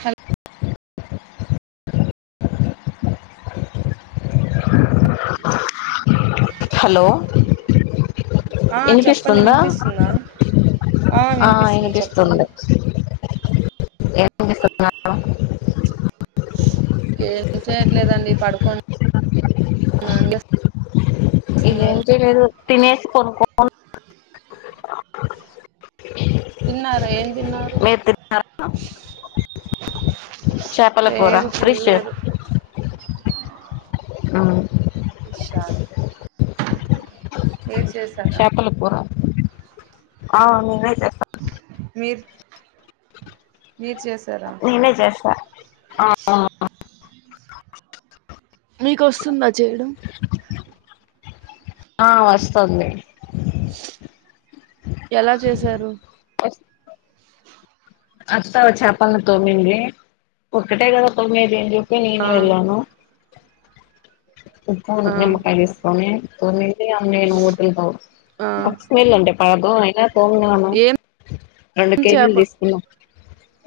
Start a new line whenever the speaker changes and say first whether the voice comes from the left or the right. right: Hello
left: అ hello
right: ఆ చెప్పండి
left: వినిపిస్తుందా
right: వినిపిస్తుందా
left: ఆ వినిపిస్తుంది వినిపిస్తున్నారు
right: ఏం చేయట్లేదండి పడుకొని ఉన్నా
left: ఏం చేలేదు తినేసి పనుకోనున్నాను
right: తిన్నారా ఏం తిన్నారు
left: చేపల కూర
right: లేదు
left: ఫ్రిష్
right: తినలేదు
left: అవు
right: పిషా వేడి చేసి
left: చేపల కూర ఆ నువ్వే చెప్పా
right: మీర్ మీరు చే
left: నేనే చేస్తా అవును
right: మీకు వస్తుందా చేయడం
left: ఆ వస్తుంది
right: ఎలా చేసారు
left: వస్ అత్త చేపల్ని తోమ్మింది ఒక్కటే కదా తోమ్మేది అని చెప్పి
right: ఆ
left: నేను వెళ్ళాను
right: ఆ
left: నిమ్మకాయ తీసుకొని తొమ్మిది అ నేను టిలు
right: ఆ
left: వీలుండి పదం అయినా తోమిన్నాను
right: ఏం
left: రెండు కేజీలు
right: చేపలు
left: తీసుకున్నాం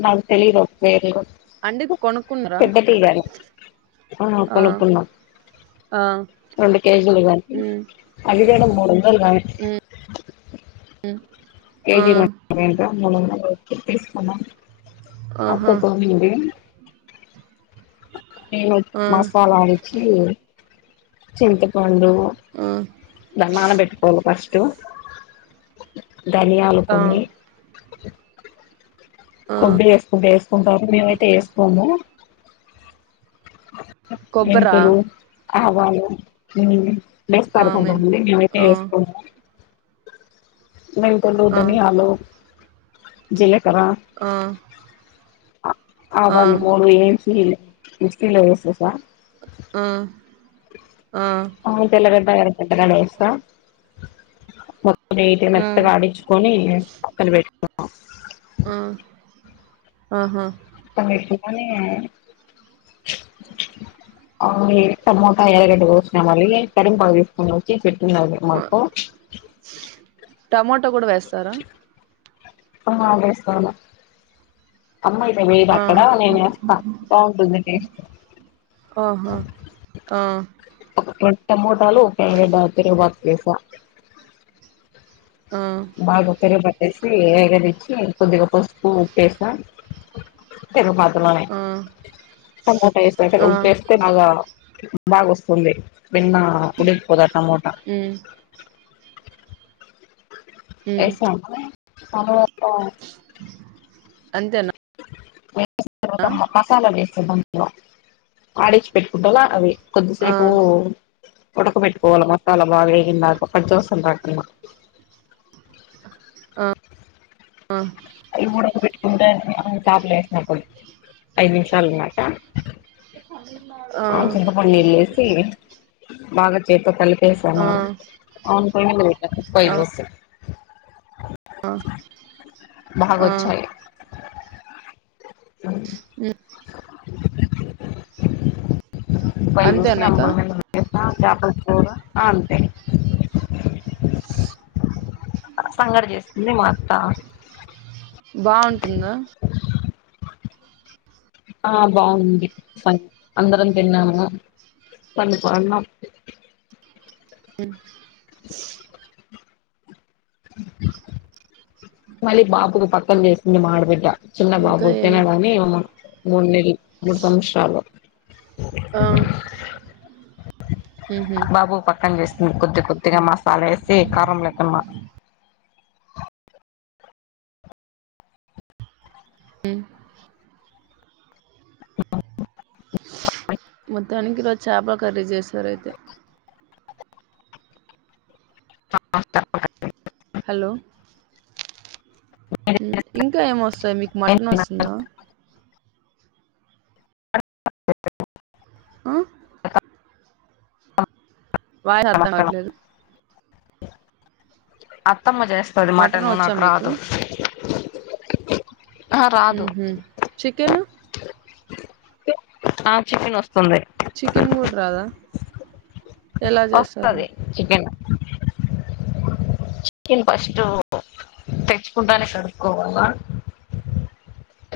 left: నాకు తెలిదు వేర్
right: అండీ కొనుకున్నారా
left: ఆ కొనుక్కున్నాం
right: ఆ
left: రెండు కేజీలు కానీ
right: ఉమ్
left: అదిగడ మూడు వందలు కానీ
right: ఉమ్ ఆ
left: కేజీంట మూడు వందలకు తీసుకున్నాం అత్త
right: ఆహా
left: తోమింది నేను
right: ఆ
left: మసాలాడిచి చింతపండు
right: ఆ
left: నాన పెట్టుకోవాలి ఫస్టు ధనియాలు
right: ఆ
left: కొన్ని కొబ్బరి వేసుకుంటే వేసుకుంటారు మేమైతే వేసుకోము
right: కొబ్బరా
left: మెంతులు ఆవాలు ఉ వేస్తారు
right: ఆమెన్
left: కొంతమంది మేమైతే
right: ఆ
left: వేసుకోం మెంతులు
right: ఆ
left: ధనియాలు జీలకర్ర
right: ఆ ఆ
left: ఆవాలు మెంతులు వేయించి మిక్సీలో వేసేసా
right: ఆ ఆ
left: తెల్లగడ్డ ఎర్రగడ్డ కూడా వేస్తా
right: ఆ
left: మెత్తగా ఆడిచ్చి కొని ఏంచి పక్కన పెట్టుకున్న
right: ఆ ఆహా
left: దాన్ని తిప్పుకొని అవు టమోటా ఎర్రగడ్డ కోసినా మరి కొనుక్కొని వచ్చి పెట్టుకున్నావు మాకు
right: టమాటా కూడా వేస్తారా
left: ఆ వేస్తాము అమ్మాయితే వేయదు
right: ఆ
left: అక్కడ నేను వేస్తా బాగుంటుంది టేస్ట్
right: ఆహా ఆ
left: ఒక టమోటాలు ఒకే ఎలిగడ్డ తిరగబాతు వేసా
right: ఆ
left: బాగా పెరుగు పట్టేసి ఎగరిచ్చి కొద్దిగా పసుపు ఉప్పేసా తిరిగే మధ్యలోనే
right: ఆ
left: టమాట
right: ఆ
left: ఉప్పేస్తే బాగా వస్తుంది బిన్న ఉడికిపోతాది టమోటా
right: ఉమ్ మ్మ్
left: వేసాము
right: అంతేనా
left: వేసిన తర్వాత
right: ఆ
left: మా మసాలా వేస్తా ఆడిచ్చ పెట్టుకుంటాలా అవి
right: ఆ
left: కొద్దిసేపు ఉడక పెట్టుకోవాల మసాలా బాగ వేగిందాక [unintelligible] రాకుండా
right: ఆ ఆ
left: అ ఉడక పెట్టుకుంటే చేపలు వేసినప్పుడు ఐదు నిమిషాలు అన్నమాట
right: ఆ
left: వేసి బాగా చేతో కలిపేసామ
right: ఆ
left: [unintelligible]
right: ఆ
left: బాగ వచ్చాయ్
right: ఉ అంతేనా ఇక
left: [unintelligible] చేపల కూర అంతే సంగటి చేస్తుంది మా అత్త
right: బాగుంటుంద
left: ఆ బాగుంది అందరం తిన్నాము పన్కొన్నాం
right: అ
left: మళ్ళీ బాబుకు పక్కన చేసింది మా ఆడబిడ్డ చిన్న
right: ఇంకా
left: బాబు
right: ఏమి
left: తినడని మూడు [unintelligible] మూడు సంవత్సరాలు
right: ఆ మ్మ్ హు
left: బాబు పక్కన చేస్తుంది కొద్ది కొద్దిగా మసాలా వేసి కారం లేకున్న
right: మొత్తానికి [unintelligible] చేప కర్రీ చేశారు అయితే
left: [unintelligible]
right: హలో ఇంక ఏమొస్తాయి మీకు మటన్ వస్తుంద ఆ [unintelligible]
left: అత్తమ్మ చేస్తది మటన్
right: వచ్చా
left: నాకు
right: మీకు?
left: రాదు ఆ రాదు
right: ఉహు చికెను
left: ఆ చికెన్ వస్తుంది
right: చికెన్ కూడ రాదా ఎలా చేస్తారు?
left: వస్తది చికెన్ చికెన్ ఫస్ట్ తెచ్చుకుంటానే కడుకోవాల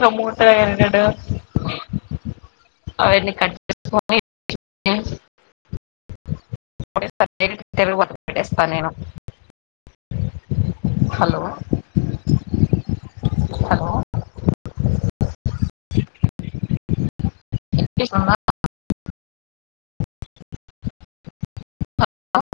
left: టమోట ఎర్రగడ్డ అవన్నీ కట్ చేసుకొని [unintelligible] [unintelligible] పెట్టేస్త నేను హలో హలో అ